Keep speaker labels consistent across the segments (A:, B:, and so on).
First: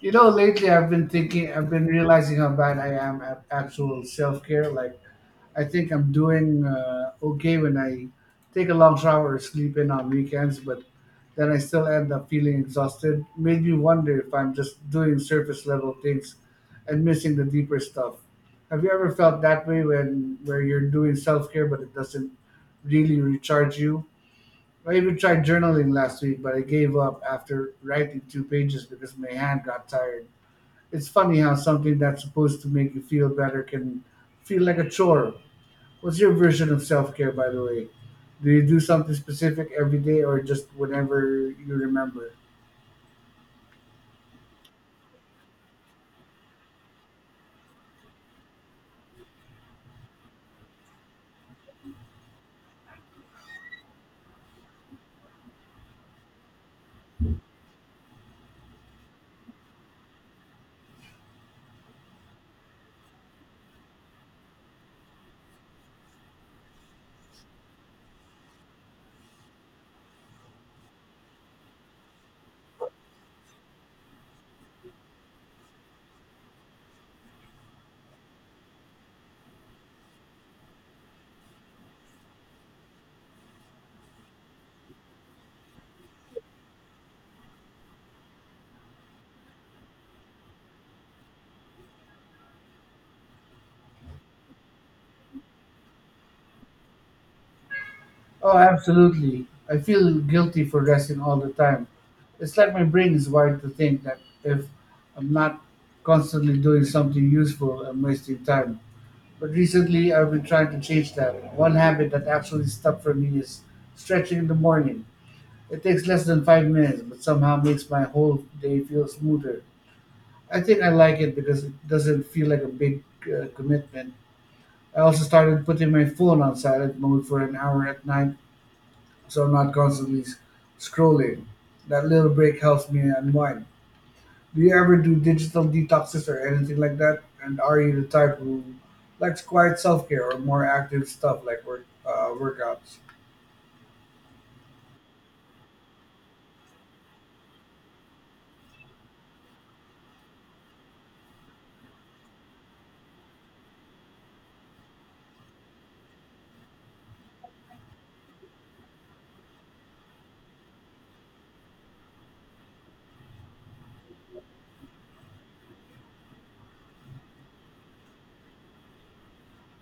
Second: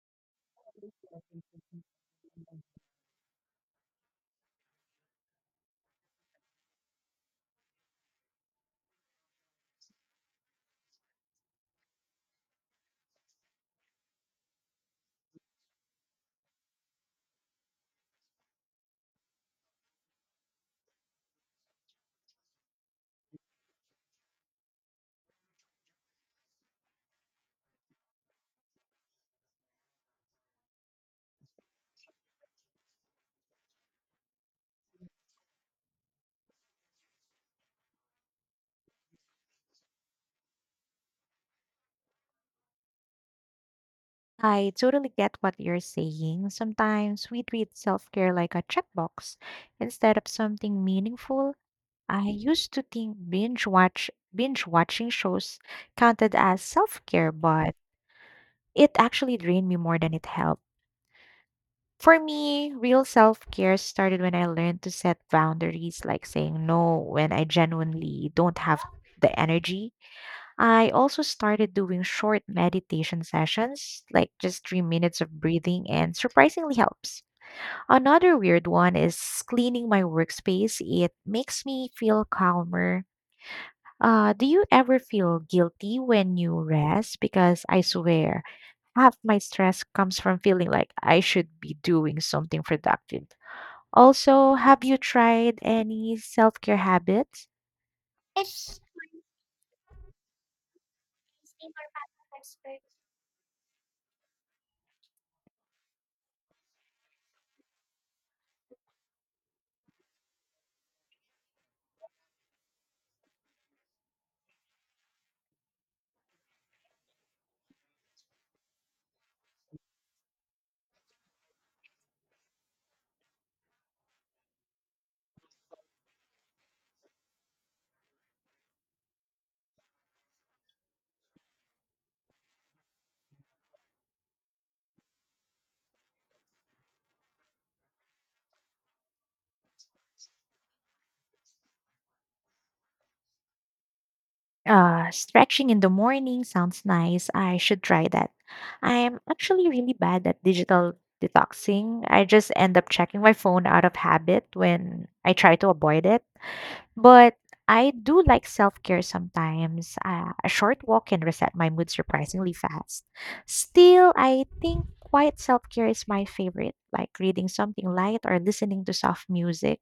A: You know, lately I've been thinking, I've been realizing how bad I am at actual self care. Like, I think I'm doing okay when I take a long shower or sleep in on weekends, but then I still end up feeling exhausted. Made me wonder if I'm just doing surface level things and missing the deeper stuff. Have you ever felt that way when where you're doing self care but it doesn't really recharge you? I even tried journaling last week, but I gave up after writing two pages because my hand got tired. It's funny how something that's supposed to make you feel better can feel like a chore. What's your version of self care, by the way? Do you do something specific every day or just whenever you remember?
B: I totally get what you're saying. Sometimes we treat self care like a checkbox instead of something meaningful. I used to think binge watching shows counted as self care, but it actually drained me more than it helped. For me, real self care started when I learned to set boundaries, like saying no when I genuinely don't have the energy. I also started doing short meditation sessions, like just 3 minutes of breathing, and surprisingly helps. Another weird one is cleaning my workspace. It makes me feel calmer. Do you ever feel guilty when you rest? Because I swear, half my stress comes from feeling like I should be doing something productive. Also, have you tried any self care habits?
A: Oh, absolutely. I feel guilty for resting all the time. It's like my brain is wired to think that if I'm not constantly doing something useful, I'm wasting time. But recently, I've been trying to change that. One habit that actually stuck for me is stretching in the morning. It takes less than 5 minutes, but somehow makes my whole day feel smoother. I think I like it because it doesn't feel like a big commitment. I also started putting my phone on silent mode for an hour at night so I'm not constantly scrolling. That little break helps me unwind. Do you ever do digital detoxes or anything like that? And are you the type who likes quiet self care or more active stuff like workouts?
B: Stretching in the morning sounds nice. I should try that. I'm actually really bad at digital detoxing. I just end up checking my phone out of habit when I try to avoid it. But I do like self care sometimes. A short walk can reset my mood surprisingly fast. Still, I think quiet self care is my favorite, like reading something light or listening to soft music.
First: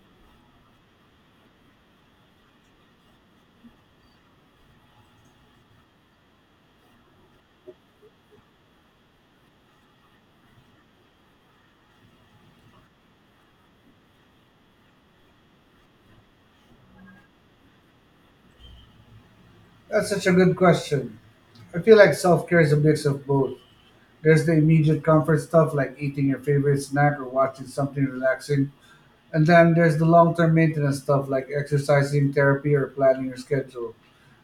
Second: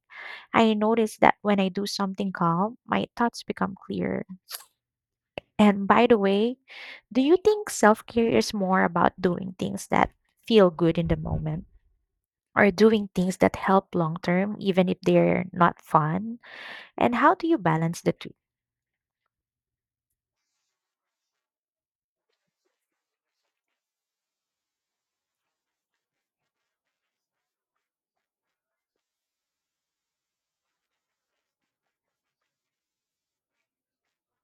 B: I notice that when I do something calm, my thoughts become clearer. And by the way, do you think self care is more about doing things that feel good in the moment or doing things that help long term, even if they're not fun? And how do you balance the two?
A: That's such a good question. I feel like self care is a mix of both. There's the immediate comfort stuff like eating your favorite snack or watching something relaxing. And then there's the long term maintenance stuff like exercising, therapy, or planning your schedule.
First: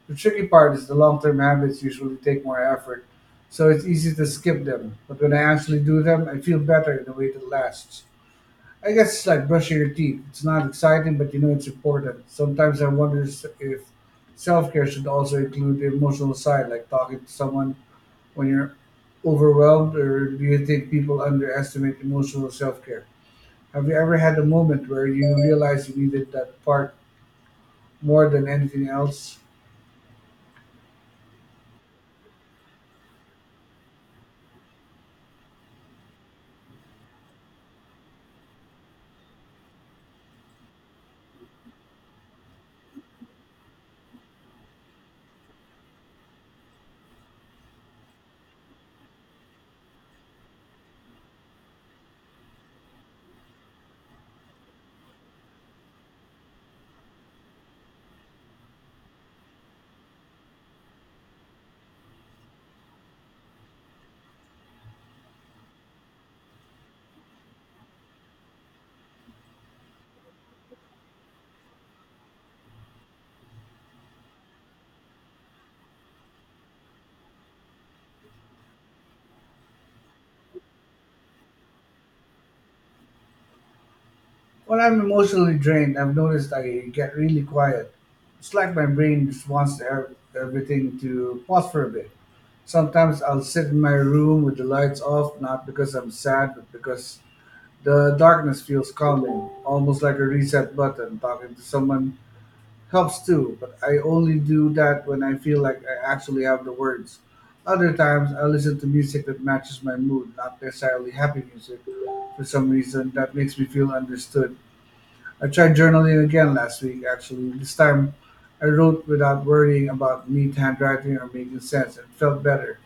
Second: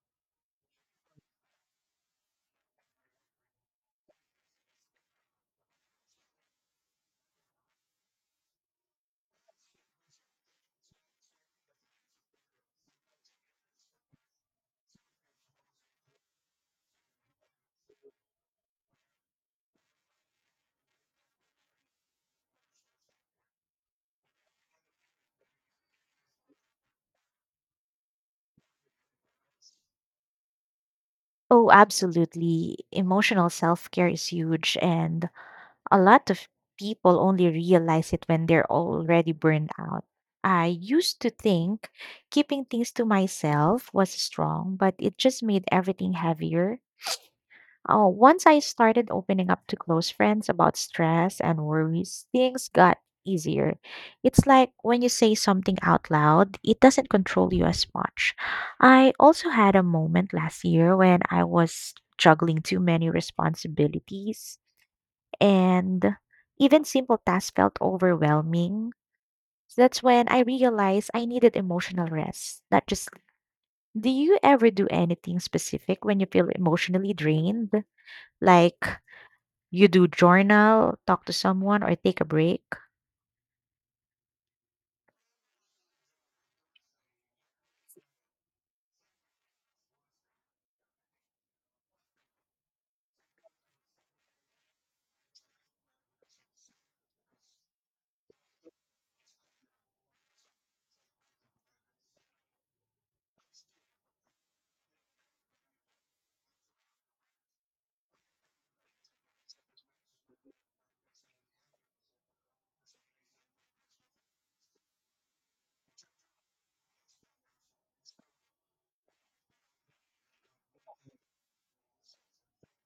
A: The tricky part is the long term habits usually take more effort, so it's easy to skip them. But when I actually do them, I feel better in a way that lasts. I guess it's like brushing your teeth. It's not exciting, but you know it's important. Sometimes I wonder if self care should also include the emotional side, like talking to someone when you're overwhelmed, or do you think people underestimate emotional self-care? Have you ever had a moment where you realized you needed that part more than anything else?
B: Oh, absolutely. Emotional self care is huge, and a lot of people only realize it when they're already burned out. I used to think keeping things to myself was strong, but it just made everything heavier. Oh, once I started opening up to close friends about stress and worries, things got easier. It's like when you say something out loud, it doesn't control you as much. I also had a moment last year when I was juggling too many responsibilities and even simple tasks felt overwhelming. So that's when I realized I needed emotional rest, not just. Do you ever do anything specific when you feel emotionally drained? Like, you do journal, talk to someone, or take a break?
A: When I'm emotionally drained, I've noticed I get really quiet. It's like my brain just wants to have everything to pause for a bit. Sometimes I'll sit in my room with the lights off, not because I'm sad, but because the darkness feels calming, almost like a reset button. Talking to someone helps too, but I only do that when I feel like I actually have the words. Other times, I listen to music that matches my mood, not necessarily happy music. For some reason, that makes me feel understood. I tried journaling again last week, actually. This time, I wrote without worrying about neat handwriting or making sense. It felt better.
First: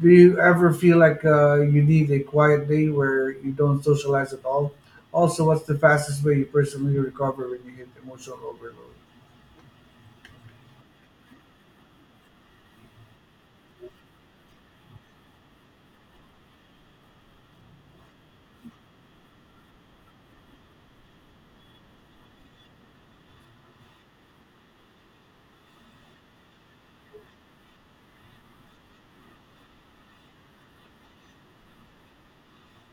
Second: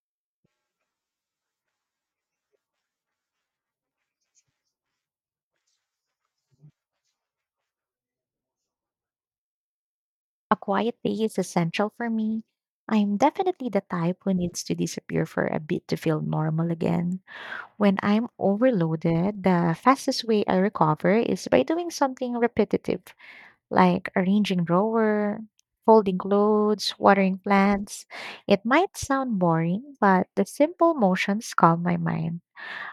A: Do you ever feel like you need a quiet day where you don't socialize at all? Also, what's the fastest way you personally recover when you hit emotional overload?
B: A quiet day is essential for me. I'm definitely the type who needs to disappear for a bit to feel normal again. When I'm overloaded, the fastest way I recover is by doing something repetitive, like arranging drawer, folding clothes, watering plants. It might sound boring, but the simple motions calm my mind.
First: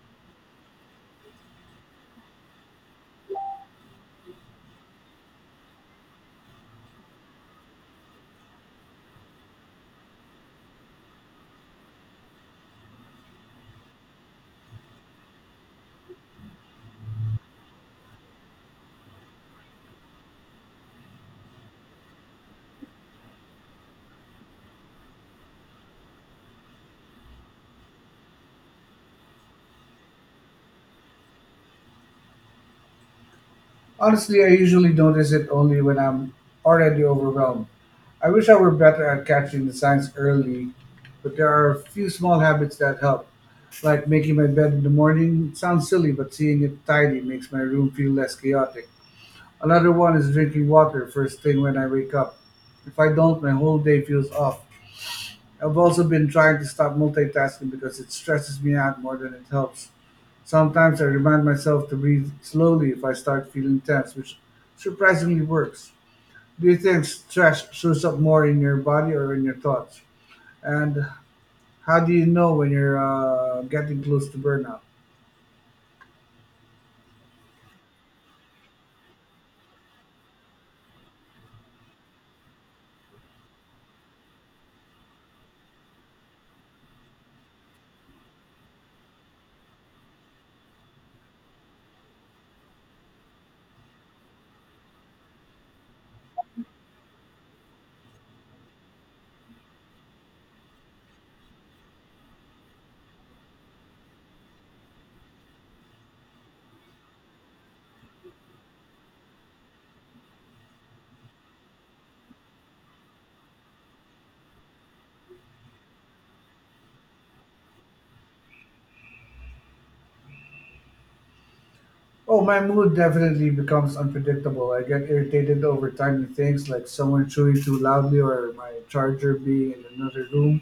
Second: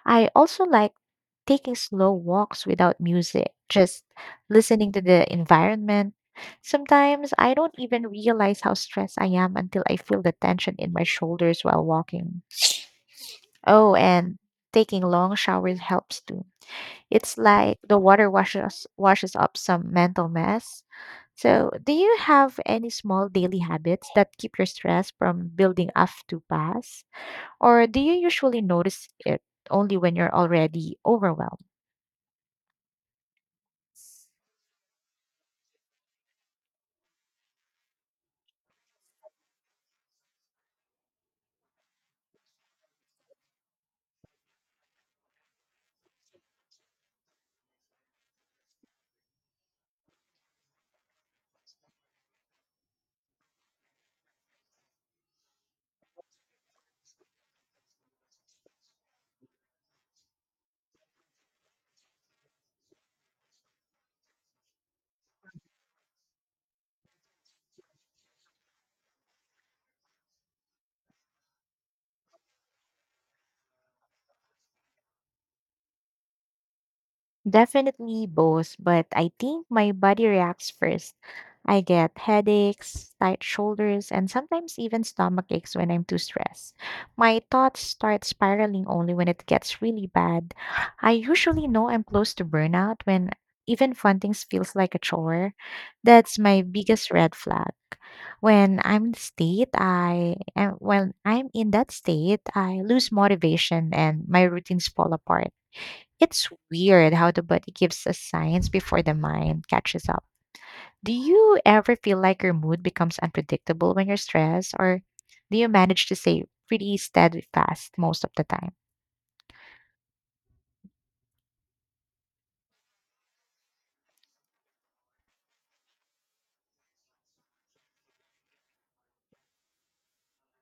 B: I also like taking slow walks without music, just listening to the environment. Sometimes I don't even realize how stressed I am until I feel the tension in my shoulders while walking. Oh, and taking long showers helps too. It's like the water washes up some mental mess. So, do you have any small daily habits that keep your stress from building up too fast? Or do you usually notice it only when you're already overwhelmed?
A: Honestly, I usually notice it only when I'm already overwhelmed. I wish I were better at catching the signs early, but there are a few small habits that help, like making my bed in the morning. It sounds silly, but seeing it tidy makes my room feel less chaotic. Another one is drinking water first thing when I wake up. If I don't, my whole day feels off. I've also been trying to stop multitasking because it stresses me out more than it helps. Sometimes I remind myself to breathe slowly if I start feeling tense, which surprisingly works. Do you think stress shows up more in your body or in your thoughts? And how do you know when you're getting close to burnout?
B: Definitely both, but I think my body reacts first. I get headaches, tight shoulders, and sometimes even stomach aches when I'm too stressed. My thoughts start spiraling only when it gets really bad. I usually know I'm close to burnout when even fun things feels like a chore. That's my biggest red flag. When I'm in that state, I lose motivation and my routines fall apart. It's weird how the body gives us signs before the mind catches up. Do you ever feel like your mood becomes unpredictable when you're stressed, or do you manage to stay pretty steadfast most of the time?
A: Oh, my mood definitely becomes unpredictable. I get irritated over tiny things like someone chewing too loudly or my charger being in another room.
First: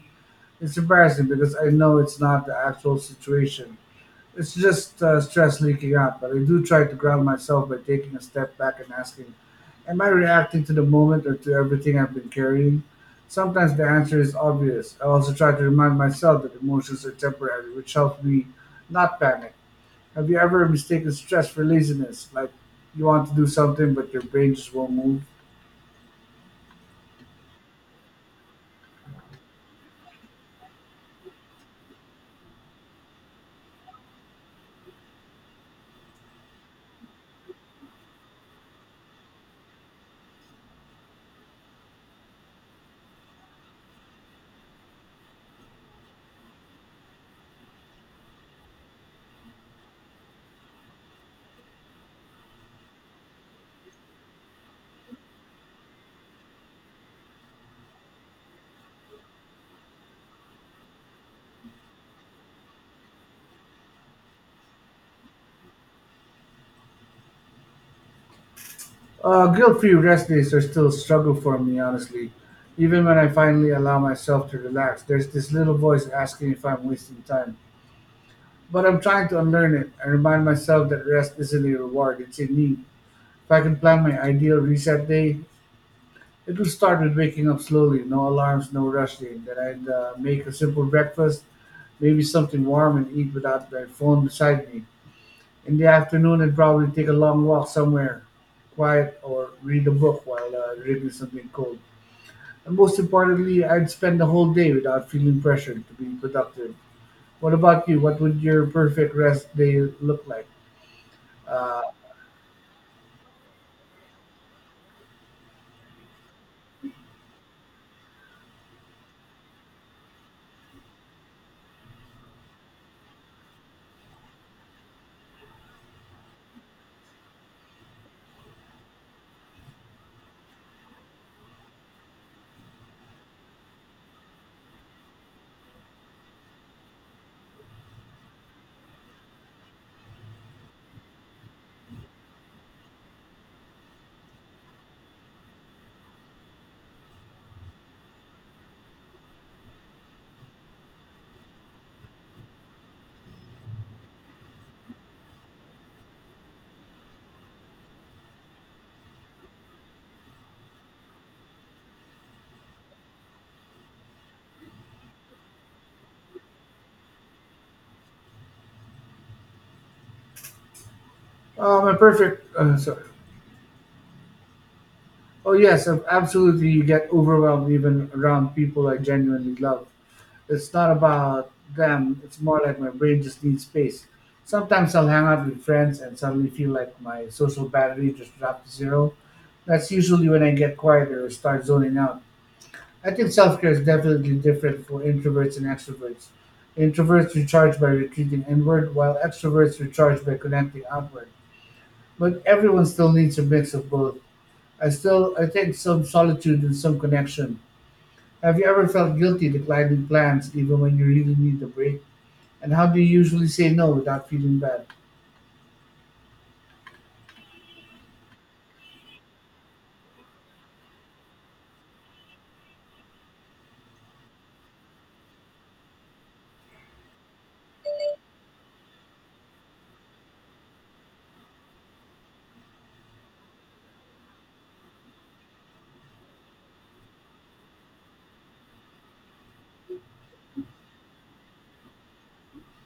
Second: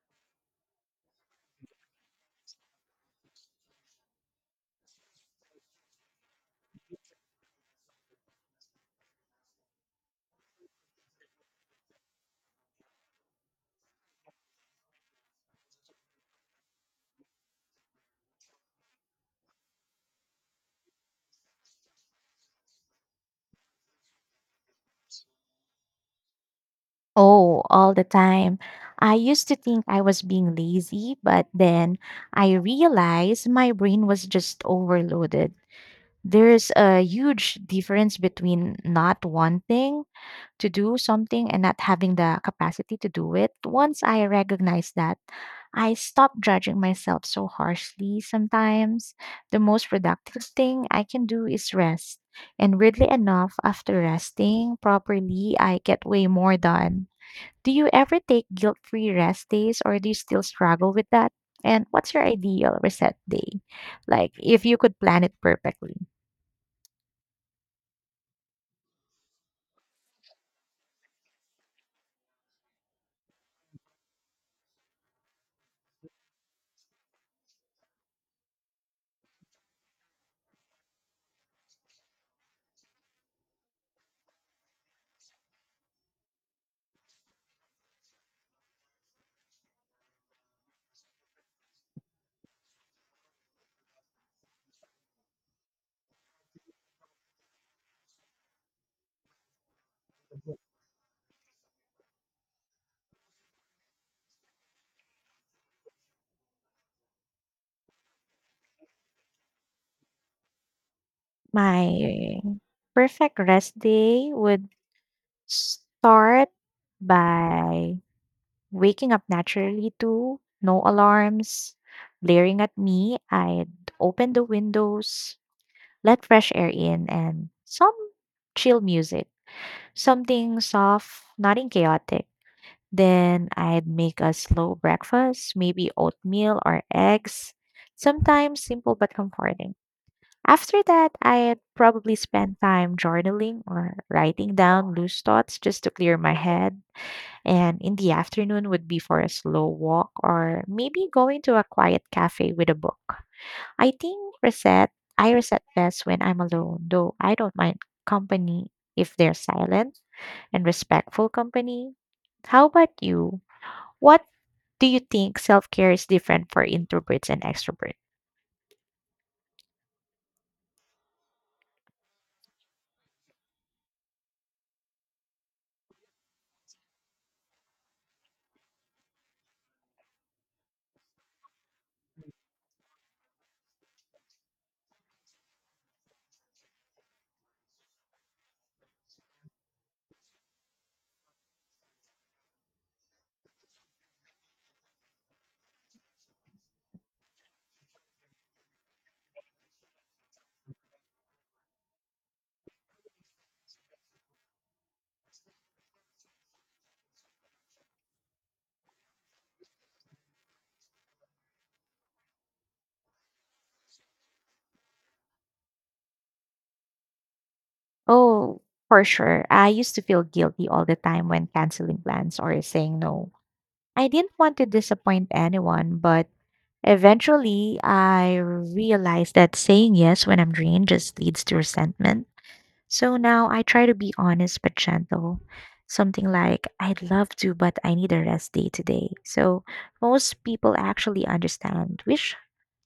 A: It's embarrassing because I know it's not the actual situation. It's just stress leaking out, but I do try to ground myself by taking a step back and asking, am I reacting to the moment or to everything I've been carrying? Sometimes the answer is obvious. I also try to remind myself that emotions are temporary, which helps me not panic. Have you ever mistaken stress for laziness? Like, you want to do something, but your brain just won't move?
B: Oh, all the time. I used to think I was being lazy, but then I realized my brain was just overloaded. There's a huge difference between not wanting to do something and not having the capacity to do it. Once I recognized that, I stop judging myself so harshly sometimes. The most productive thing I can do is rest. And weirdly enough, after resting properly, I get way more done. Do you ever take guilt free rest days or do you still struggle with that? And what's your ideal reset day? Like, if you could plan it perfectly.
A: Guilt free rest days are still a struggle for me, honestly. Even when I finally allow myself to relax, there's this little voice asking if I'm wasting time. But I'm trying to unlearn it and remind myself that rest isn't a reward, it's a need. If I can plan my ideal reset day, it will start with waking up slowly, no alarms, no rushing. Then I'd make a simple breakfast, maybe something warm, and eat without my phone beside me. In the afternoon, I'd probably take a long walk somewhere quiet or read a book while drinking something cold. And most importantly, I'd spend the whole day without feeling pressured to be productive. What about you? What would your perfect rest day look like? Uh,
B: My perfect rest day would start by waking up naturally too, no alarms, glaring at me, I'd open the windows, let fresh air in, and some chill music, something soft, nothing chaotic. Then I'd make a slow breakfast, maybe oatmeal or eggs, sometimes simple but comforting. After that, I'd probably spend time journaling or writing down loose thoughts just to clear my head, and in the afternoon would be for a slow walk or maybe going to a quiet cafe with a book. I think reset I reset best when I'm alone, though I don't mind company if they're silent and respectful company. How about you? What do you think, self-care is different for introverts and extroverts?
A: A perfect. Sorry. Oh yes, absolutely. You get overwhelmed even around people I genuinely love. It's not about them. It's more like my brain just needs space. Sometimes I'll hang out with friends and suddenly feel like my social battery just dropped to zero. That's usually when I get quieter or start zoning out. I think self care is definitely different for introverts and extroverts. Introverts recharge by retreating inward, while extroverts recharge by connecting outward. But everyone still needs a mix of both. I think some solitude and some connection. Have you ever felt guilty declining plans even when you really need a break? And how do you usually say no without feeling bad?
B: Oh, for sure. I used to feel guilty all the time when canceling plans or saying no. I didn't want to disappoint anyone, but eventually, I realized that saying yes when I'm drained just leads to resentment. So now I try to be honest but gentle. Something like, I'd love to, but I need a rest day today. So most people actually understand, which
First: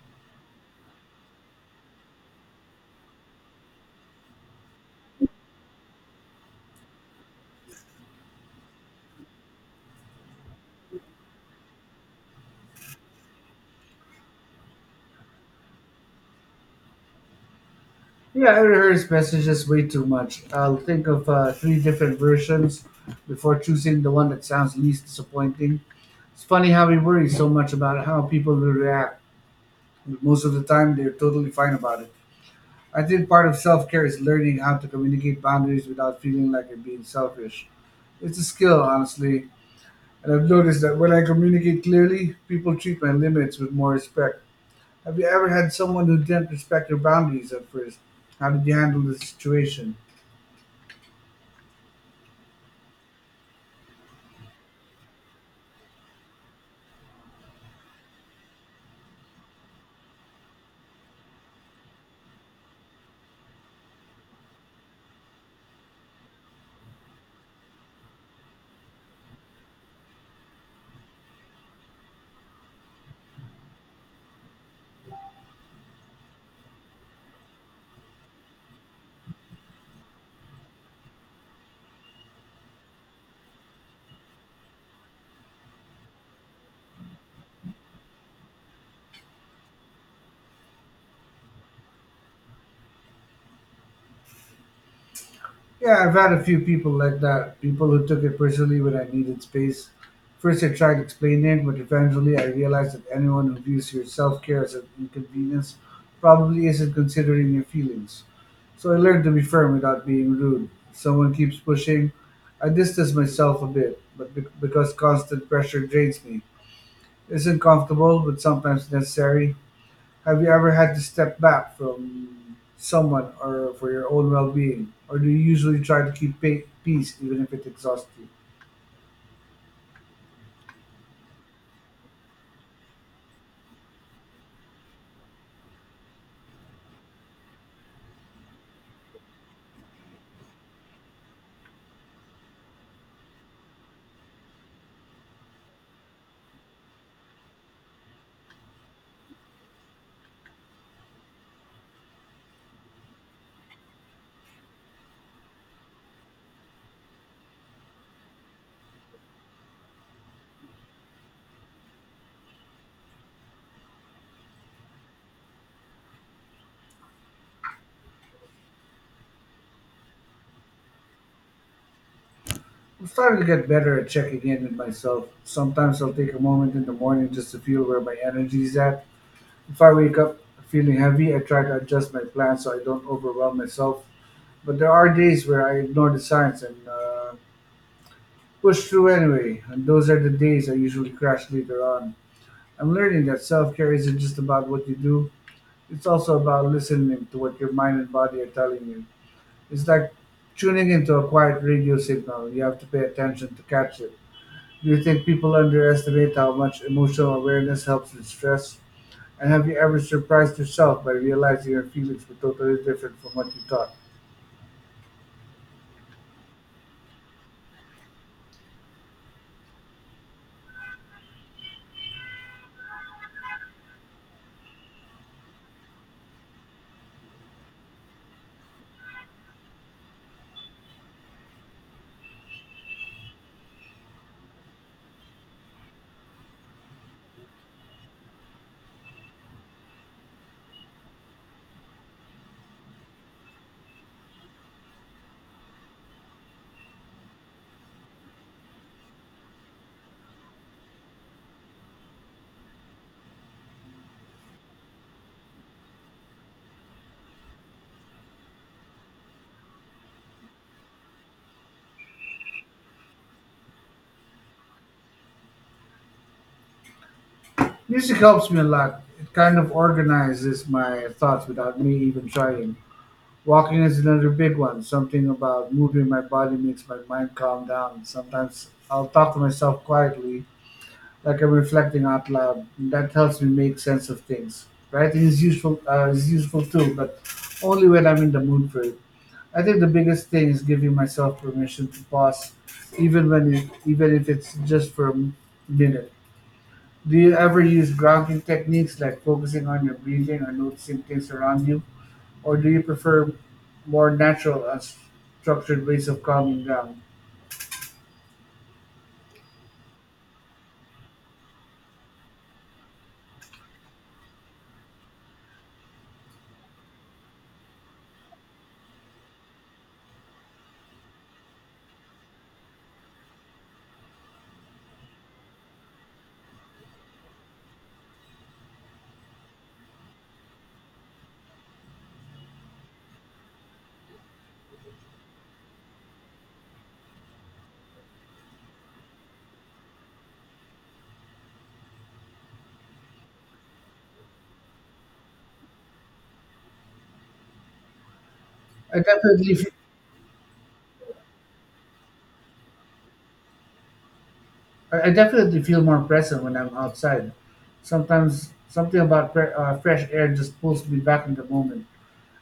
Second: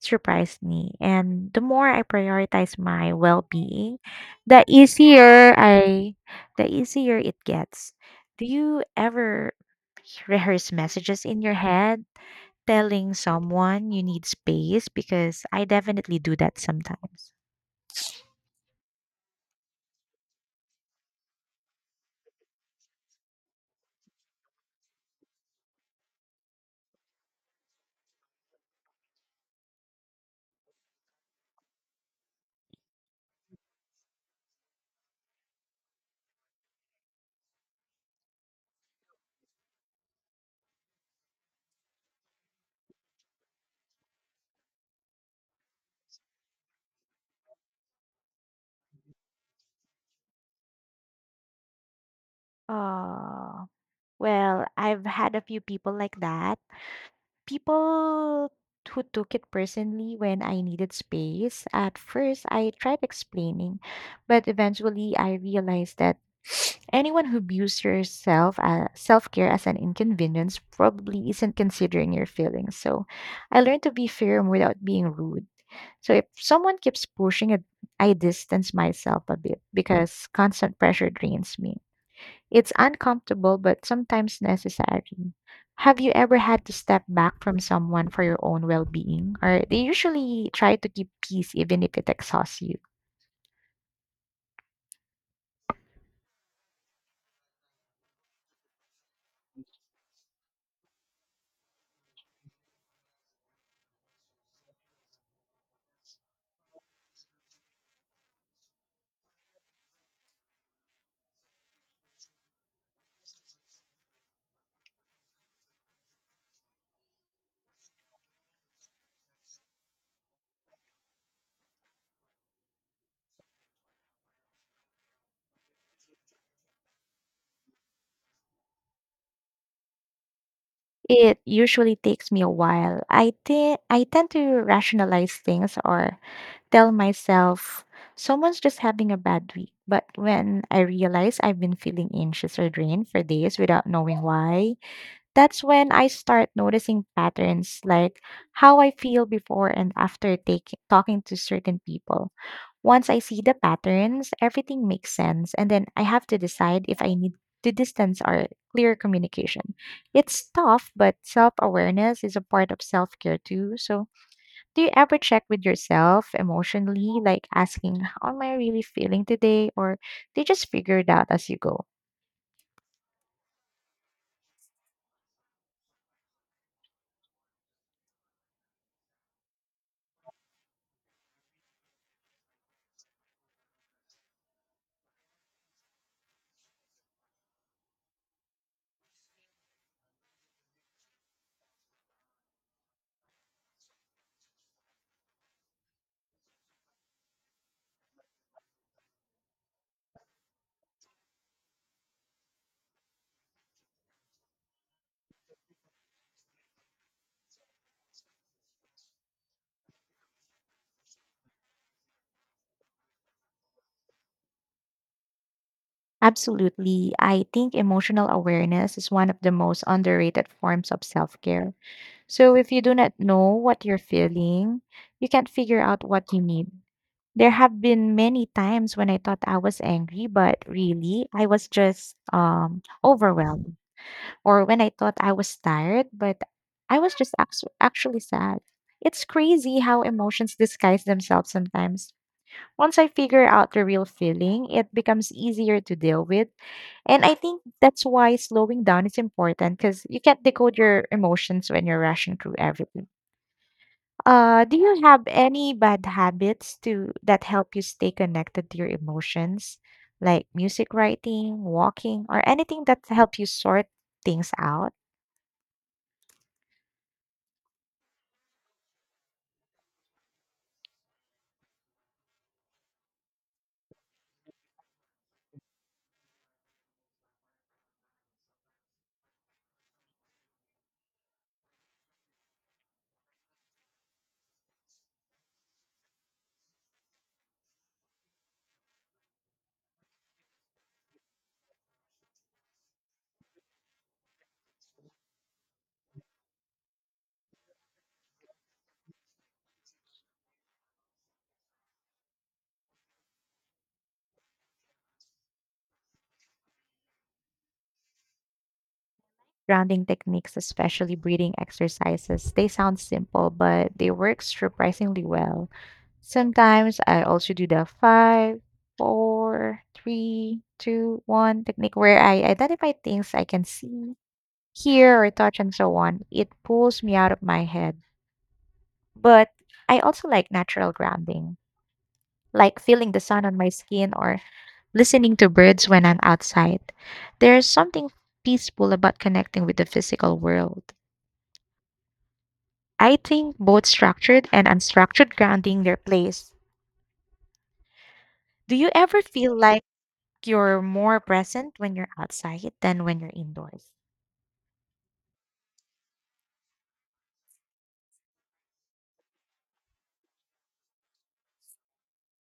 B: surprised me. And the more I prioritize my well being, the easier I the easier it gets. Do you ever rehearse messages in your head? Telling someone you need space, because I definitely do that sometimes.
A: Yeah, I rehearse messages way too much. I'll think of three different versions before choosing the one that sounds least disappointing. It's funny how we worry so much about how people will react, but most of the time they're totally fine about it. I think part of self care is learning how to communicate boundaries without feeling like you're being selfish. It's a skill, honestly. And I've noticed that when I communicate clearly, people treat my limits with more respect. Have you ever had someone who didn't respect your boundaries at first? How did you handle the situation?
B: Oh, well, I've had a few people like that. People who took it personally when I needed space. At first I tried explaining, but eventually I realized that anyone who views yourself self-care as an inconvenience probably isn't considering your feelings. So I learned to be firm without being rude. So if someone keeps pushing it, I distance myself a bit because constant pressure drains me. It's uncomfortable but sometimes necessary. Have you ever had to step back from someone for your own well being? Or they usually try to keep peace even if it exhausts you.
A: Yeah, I've had a few people like that. People who took it personally when I needed space. First, I tried explaining it, but eventually I realized that anyone who views your self care as an inconvenience probably isn't considering your feelings. So I learned to be firm without being rude. If someone keeps pushing, I distance myself a bit, because constant pressure drains me. It isn't comfortable, but sometimes necessary. Have you ever had to step back from someone or for your own well-being, or do you usually try to keep peace even if it exhausts you?
B: It usually takes me a while. I think I tend to rationalize things or tell myself someone's just having a bad week. But when I realize I've been feeling anxious or drained for days without knowing why, that's when I start noticing patterns like how I feel before and after taking talking to certain people. Once I see the patterns, everything makes sense and then I have to decide if I need to distance or clear communication. It's tough, but self-awareness is a part of self-care too. So, do you ever check with yourself emotionally, like asking how am I really feeling today, or do you just figure it out as you go?
A: I'm starting to get better at checking in with myself. Sometimes I'll take a moment in the morning just to feel where my energy is at. If I wake up feeling heavy, I try to adjust my plan so I don't overwhelm myself. But there are days where I ignore the signs and push through anyway, and those are the days I usually crash later on. I'm learning that self care isn't just about what you do. It's also about listening to what your mind and body are telling you. It's like tuning into a quiet radio signal. You have to pay attention to catch it. Do you think people underestimate how much emotional awareness helps with stress? And have you ever surprised yourself by realizing your feelings were totally different from what you thought?
B: Absolutely. I think emotional awareness is one of the most underrated forms of self care. So, if you do not know what you're feeling, you can't figure out what you need. There have been many times when I thought I was angry, but really I was just overwhelmed, or when I thought I was tired, but I was just actually sad. It's crazy how emotions disguise themselves sometimes. Once I figure out the real feeling, it becomes easier to deal with. And I think that's why slowing down is important because you can't decode your emotions when you're rushing through everything. Do you have any bad habits to that help you stay connected to your emotions, like music writing, walking, or anything that help you sort things out?
A: Music helps me a lot. It kind of organizes my thoughts without me even trying. Walking is another big one. Something about moving my body makes my mind calm down. Sometimes I'll talk to myself quietly, like a reflecting out loud. That helps me make sense of things. Writing is useful too, but only when I'm in the mood for it. I think the biggest thing is giving myself permission to pause, even if it's just for a minute. Do you ever use grounding techniques like focusing on your breathing or noticing things around you, or do you prefer more natural, structured ways of calming down?
B: Grounding techniques, especially breathing exercises, they sound simple, but they work surprisingly well. Sometimes I also do the 5, 4, 3, 2, 1 technique where I identify things I can see, hear, or touch, and so on. It pulls me out of my head. But I also like natural grounding, like feeling the sun on my skin or listening to birds when I'm outside. There's something peaceful about connecting with the physical world. I think both structured and unstructured grounding their place. Do you
A: I
B: ever
A: definitely
B: feel like you're more present when you're outside than when you're indoors?
A: I definitely feel more present when I'm outside. Sometimes something about fresh air just pulls me back in the moment.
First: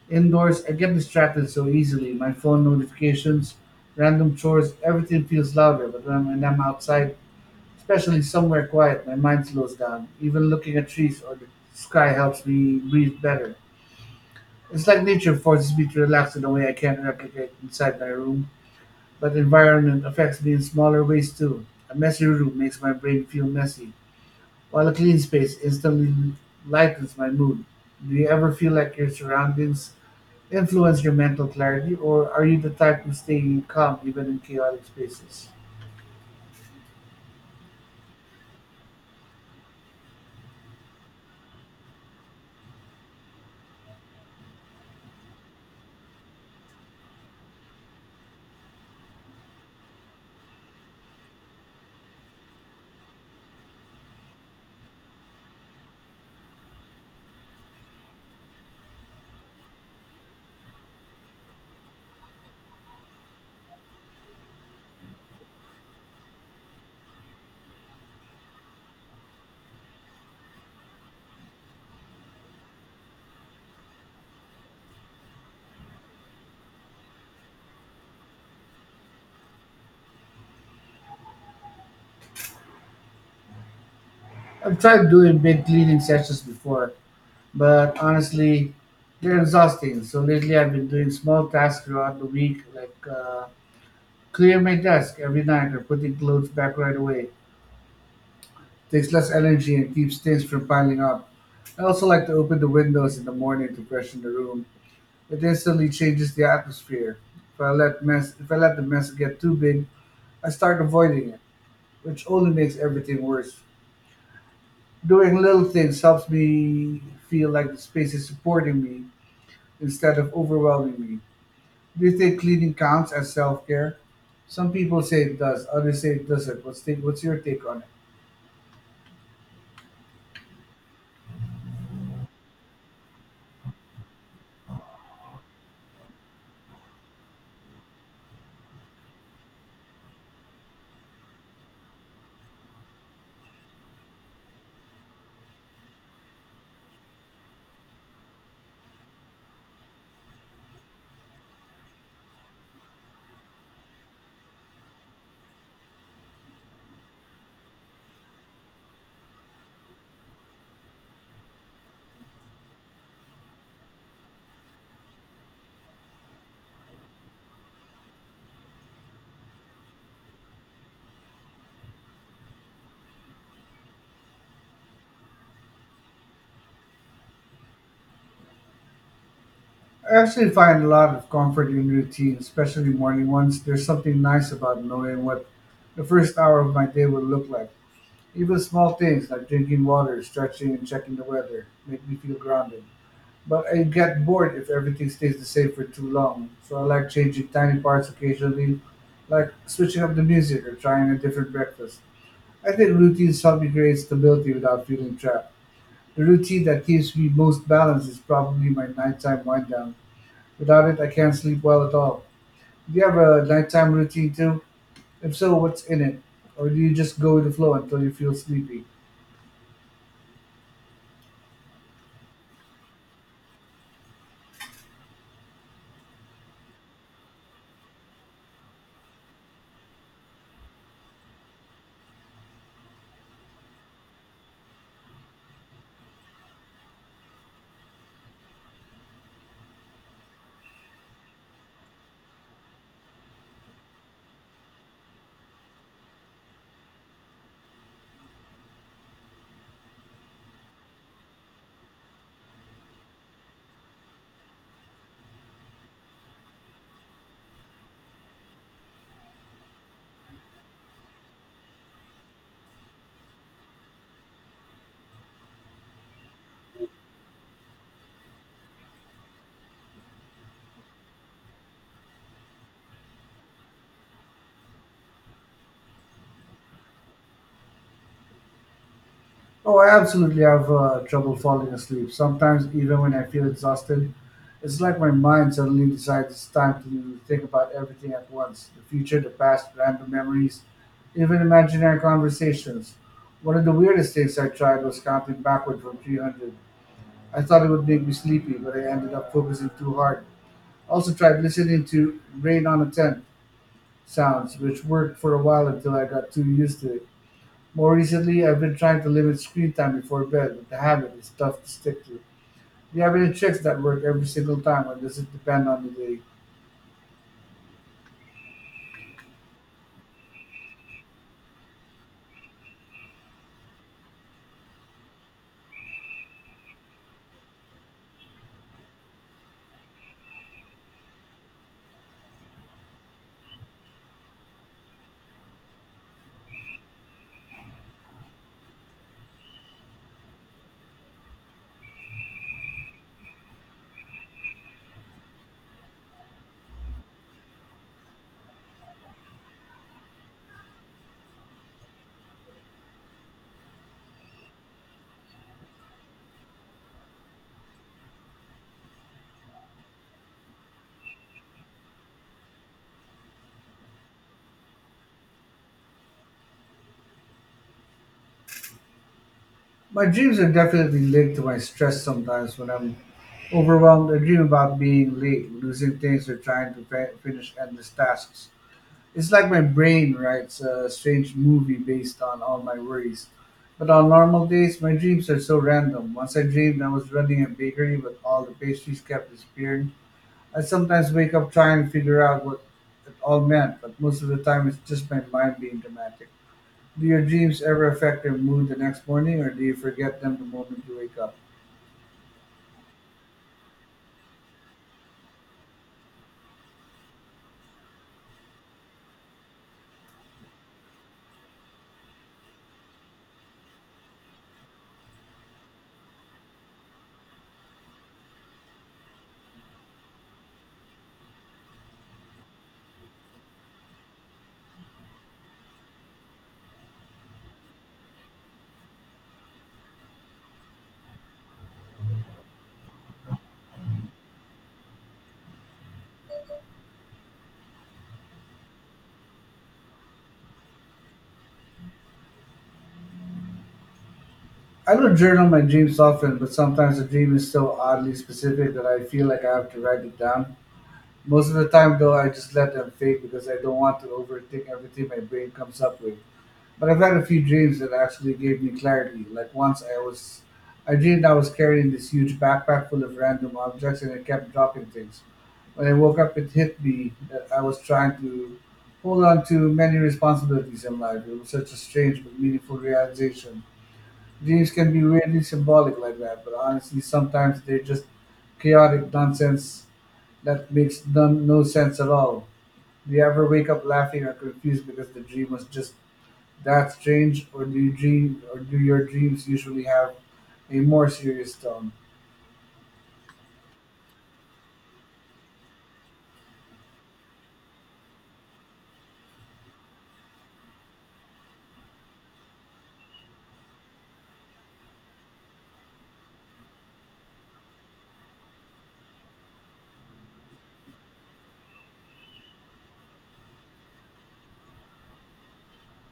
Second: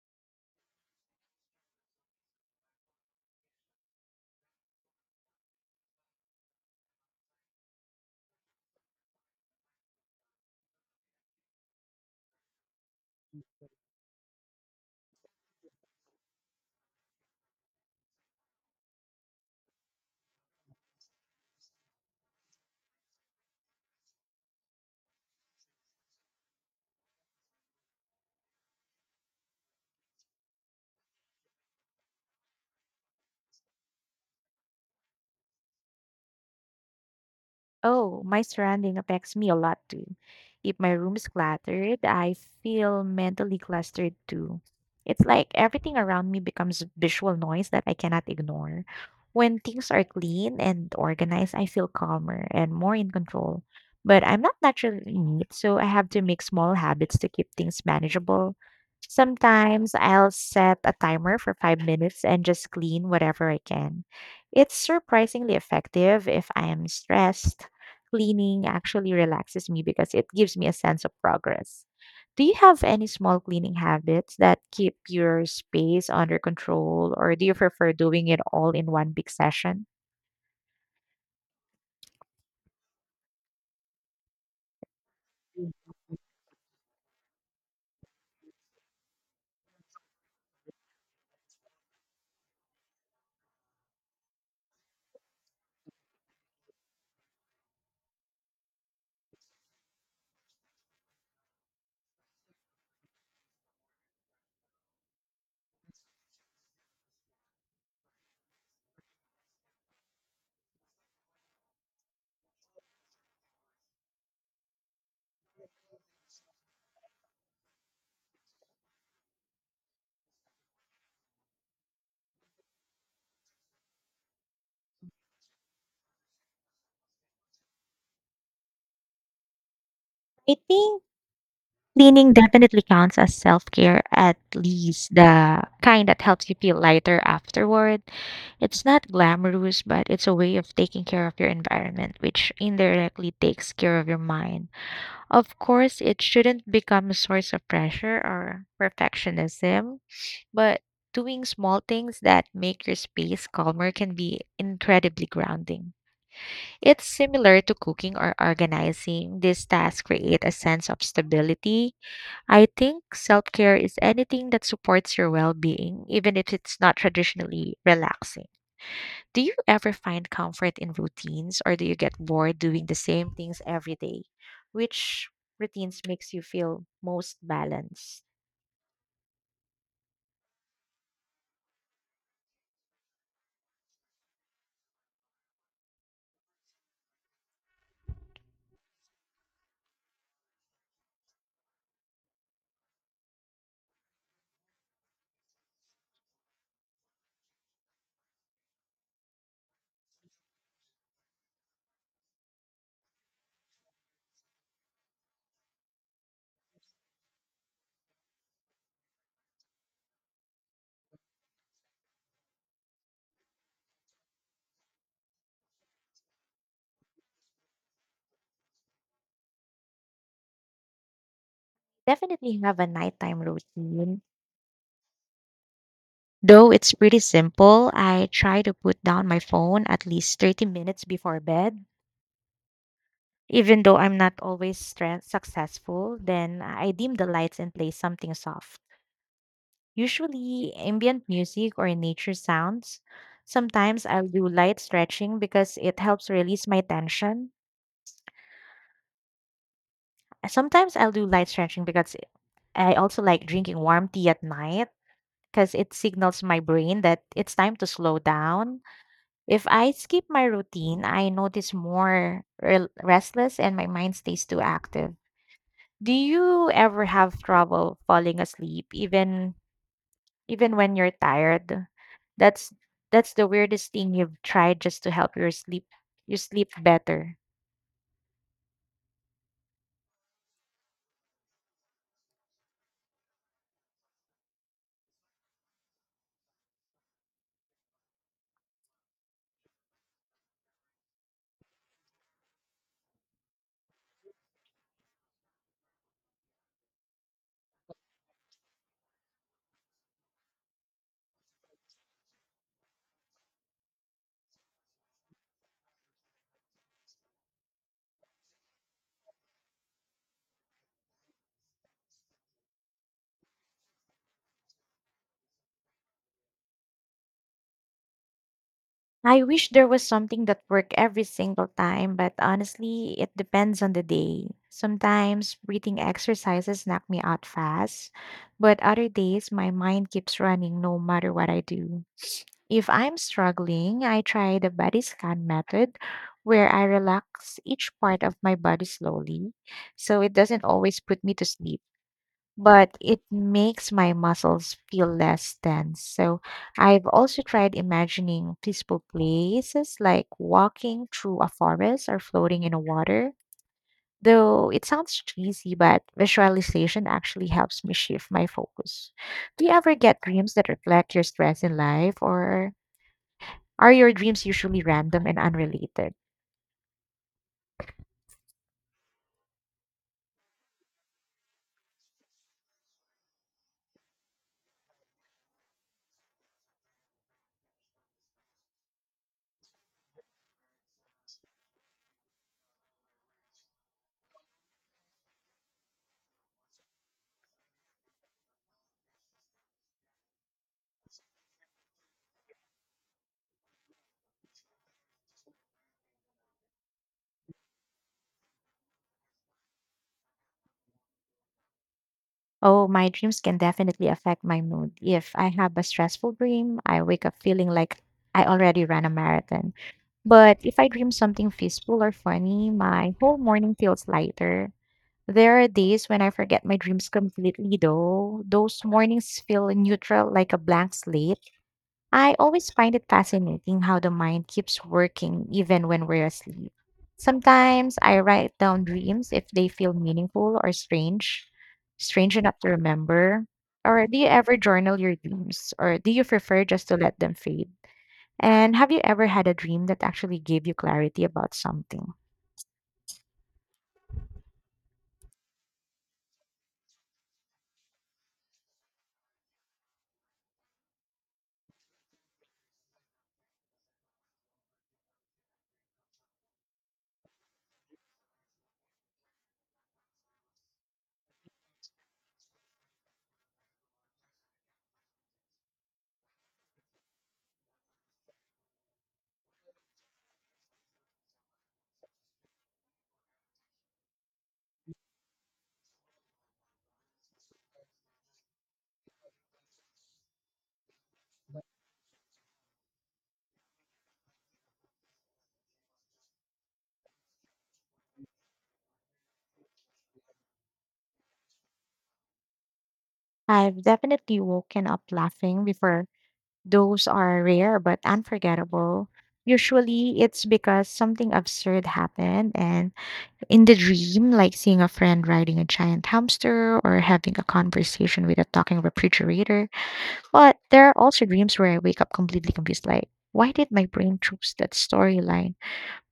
A: Indoors, I get distracted so easily. My phone notifications, random chores, everything feels louder. But when I'm outside, especially somewhere quiet, my mind slows down. Even looking at trees or the sky helps me breathe better. It's like nature forces me to relax in a way I can't replicate inside my room. But environment affects me in smaller ways too. A messy room makes my brain feel messy while a clean space instantly lightens my mood. Do you ever feel like your surroundings influence your mental clarity, or are you the type who stay calm even in chaotic spaces?
B: Oh, my surrounding affects me a lot too. If my room is cluttered, I feel mentally clustered too. It's like everything around me becomes visual noise that I cannot ignore. When things are clean and organized, I feel calmer and more in control. But I'm not naturally neat, so I have to make small habits to keep things manageable. Sometimes I'll set a timer for 5 minutes and just clean whatever I can. It's surprisingly effective if I am stressed, cleaning actually relaxes me because it gives me a sense of progress. Do you have any small cleaning habits that keep your space under control, or do you prefer doing it all in one big session?
A: I've tried doing big cleaning sessions before, but honestly, they're exhausting. So lately, I've been doing small tasks throughout the week, like clear my desk every night or putting clothes back right away. Takes less energy and keeps things from piling up. I also like to open the windows in the morning to freshen the room. It instantly changes the atmosphere. If I let the mess get too big, I start avoiding it, which only makes everything worse. Doing little things helps me feel like the space is supporting me instead of overwhelming me. Do you think cleaning counts as self care? Some people say it does, others say it doesn't. What's your take on it?
B: I think cleaning definitely counts as self care, at least the kind that helps you feel lighter afterward. It's not glamorous, but it's a way of taking care of your environment, which indirectly takes care of your mind. Of course, it shouldn't become a source of pressure or perfectionism, but doing small things that make your space calmer can be incredibly grounding. It's similar to cooking or organizing. These tasks create a sense of stability. I think self care is anything that supports your well being, even if it's not traditionally relaxing. Do you ever find comfort in routines or do you get bored doing the same things every day? Which routines makes you feel most balanced?
A: I actually find a lot of comfort in routine, especially morning ones. There's something nice about knowing what the first hour of my day will look like. Even small things like drinking water, stretching, and checking the weather make me feel grounded. But I get bored if everything stays the same for too long, so I like changing tiny parts occasionally, like switching up the music or trying a different breakfast. I think routines help me create stability without feeling trapped. The routine that keeps me most balanced is probably my nighttime wind down. Without it, I can't sleep well at all. Do you have a nighttime routine too? If so, what's in it? Or do you just go with the flow until you feel sleepy?
B: Definitely have a nighttime routine. Though it's pretty simple, I try to put down my phone at least 30 minutes before bed. Even though I'm not always successful, then I dim the lights and play something soft. Usually ambient music or nature sounds. Sometimes I'll do light stretching because it helps release my tension. Sometimes I'll do light stretching because I also like drinking warm tea at night because it signals my brain that it's time to slow down. If I skip my routine, I notice more restless and my mind stays too active. Do you ever have trouble falling asleep even when you're tired. That's that's the weirdest thing you've tried just to help your sleep you sleep better.
A: Oh, I absolutely have trouble falling asleep. Sometimes, even when I feel exhausted, it's like my mind suddenly decides it's time to think about everything at once: the future, the past, random memories, even imaginary conversations. One of the weirdest things I tried was counting backward from 300. I thought it would make me sleepy, but I ended up focusing too hard. I also tried listening to Rain on a Tent sounds, which worked for a while until I got too used to it. More recently, I've been trying to limit screen time before bed, but the habit is tough to stick to. Do you have any tricks that work every single time, or does it depend on the day?
B: I wish there was something that worked every single time, but honestly, it depends on the day. Sometimes breathing exercises knock me out fast, but other days my mind keeps running no matter what I do. If I'm struggling, I try the body scan method where I relax each part of my body slowly so it doesn't always put me to sleep, but it makes my muscles feel less tense. So I've also tried imagining peaceful places like walking through a forest or floating in a water. Though it sounds cheesy, but visualization actually helps me shift my focus. Do you ever get dreams that reflect your stress in life, or are your dreams usually random and unrelated?
A: My dreams are definitely linked to my stress sometimes when I'm overwhelmed. I dream about being late, losing things, or trying to finish endless tasks. It's like my brain writes a strange movie based on all my worries. But on normal days, my dreams are so random. Once I dreamed I was running a bakery, but all the pastries kept disappearing. I sometimes wake up trying to figure out what it all meant, but most of the time it's just my mind being dramatic. Do your dreams ever affect your mood the next morning, or do you forget them the moment you wake up?
B: Oh, my dreams can definitely affect my mood. If I have a stressful dream, I wake up feeling like I already ran a marathon. But if I dream something peaceful or funny, my whole morning feels lighter. There are days when I forget my dreams completely, though. Those mornings feel neutral, like a blank slate. I always find it fascinating how the mind keeps working even when we're asleep. Sometimes I write down dreams if they feel meaningful or strange enough to remember. Or do you ever journal your dreams, or do you prefer just to let them fade? And have you ever had a dream that actually gave you clarity about something?
A: I don't journal my dreams often, but sometimes a dream is so oddly specific that I feel like I have to write it down. Most of the time, though, I just let them fade because I don't want to overthink everything my brain comes up with. But I've had a few dreams that actually gave me clarity. Like once I dreamed I was carrying this huge backpack full of random objects and I kept dropping things. When I woke up it hit me that I was trying to hold on to many responsibilities in life. It was such a strange but meaningful realization. Dreams can be weirdly symbolic like that, but honestly sometimes they're just chaotic nonsense that makes none, no sense at all. Do you ever wake up laughing or confused because the dream was just that's strange, or do your dreams usually have a more serious tone?
B: I've definitely woken up laughing before. Those are rare but unforgettable. Usually it's because something absurd happened and in the dream, like seeing a friend riding a giant hamster or having a conversation with a talking refrigerator. But there are also dreams where I wake up completely confused, like, why did my brain choose that storyline?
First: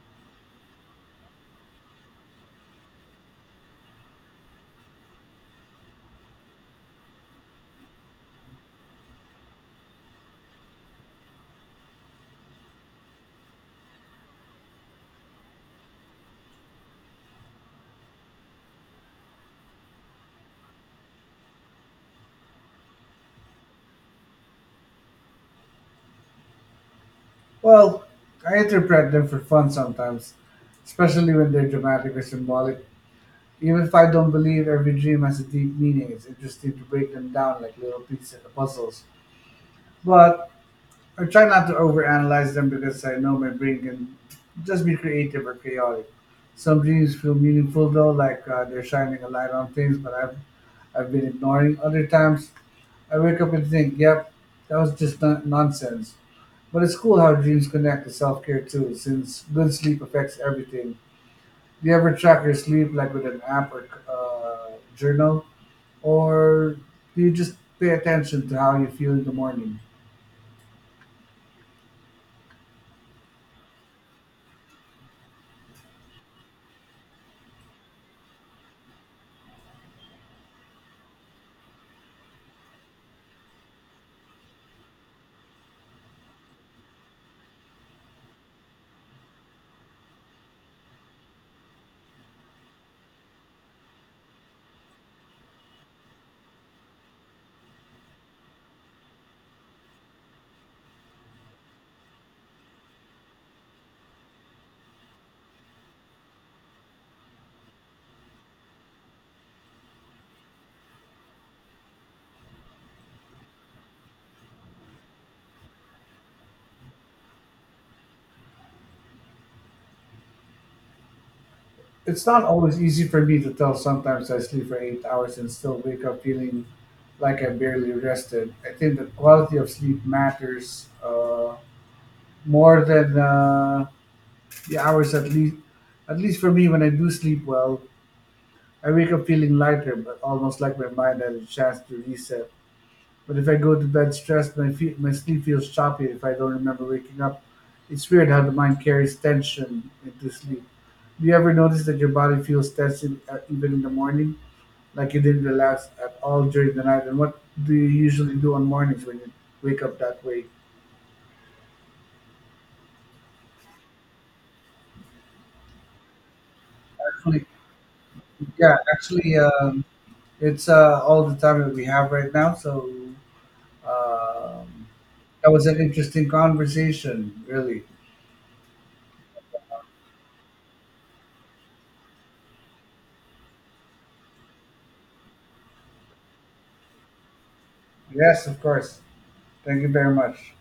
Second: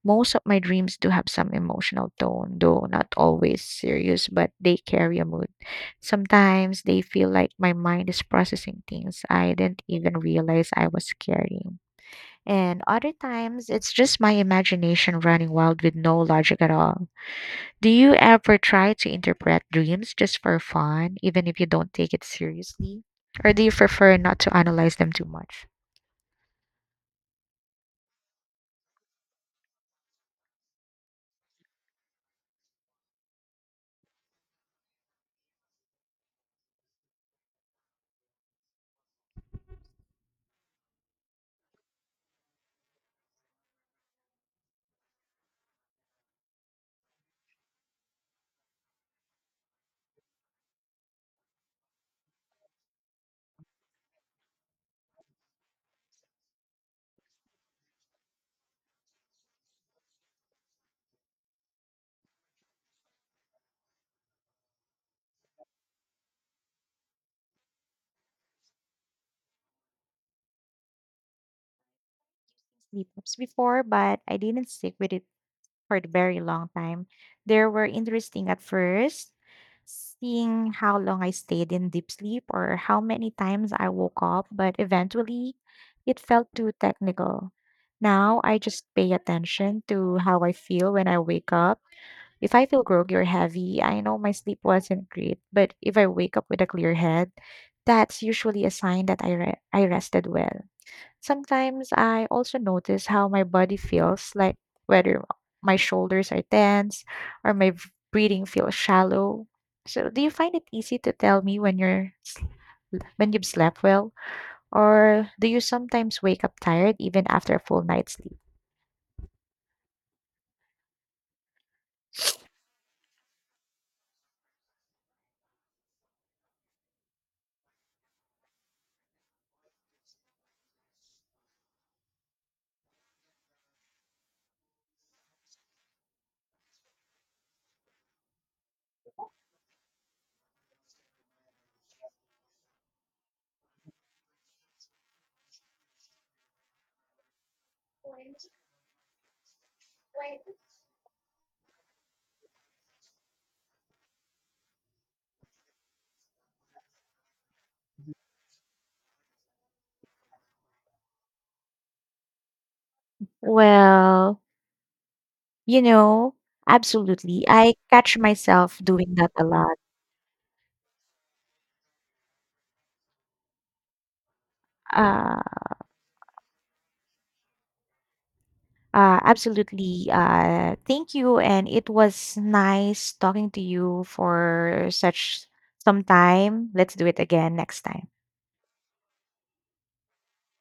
B: Most of my dreams do have some emotional tone, though not always serious, but they carry a mood. Sometimes they feel like my mind is processing things I didn't even realize I was carrying. And other times, it's just my imagination running wild with no logic at all. Do you ever try to interpret dreams just for fun, even if you don't take it seriously? Or do you prefer not to analyze them too much?
A: Well, I interpret them for fun sometimes, especially when they're dramatic or symbolic. Even if I don't believe every dream has a deep meaning, it's interesting to break them down like little pieces of the puzzles. But I try not to overanalyze them because I know my brain can just be creative or chaotic. Some dreams feel meaningful though, like they're shining a light on things, but I've been ignoring. Other times, I wake up and think, "Yep, that was just nonsense." But it's cool how dreams connect to self care too, since good sleep affects everything. Do you ever track your sleep, like with an app or journal, or do you just pay attention to how you feel in the morning?
B: Sleep ups before, but I didn't stick with it for a very long time. There were interesting at first, seeing how long I stayed in deep sleep or how many times I woke up, but eventually it felt too technical. Now I just pay attention to how I feel when I wake up. If I feel groggy or heavy, I know my sleep wasn't great, but if I wake up with a clear head, that's usually a sign that I rested well. Sometimes I also notice how my body feels, like whether my shoulders are tense or my breathing feels shallow. So, do you find it easy to tell me when you're when you've slept well, or do you sometimes wake up tired even after a full night's sleep?
A: It's not always easy for me to tell. Sometimes I sleep for 8 hours and still wake up feeling like I barely rested. I think the quality of sleep matters more than the hours, at least. At least for me, when I do sleep well, I wake up feeling lighter, but almost like my mind had a chance to reset. But if I go to bed stressed, my sleep feels choppy if I don't remember waking up. It's weird how the mind carries tension into sleep. Do you ever notice that your body feels tense even in the morning, like you didn't relax at all during the night? And what do you usually do on mornings when you wake up that way?
B: Well, You know, absolutely.
A: Actually,
B: I catch
A: yeah,
B: myself doing that
A: actually,
B: a lot.
A: um, it's all the time that we have right now. So um,
B: Uh,
A: that was an interesting conversation, really.
B: absolutely. Thank you. And it was nice talking to you for such some time. Let's do it again next time.
A: Yes, of course. Thank you very much.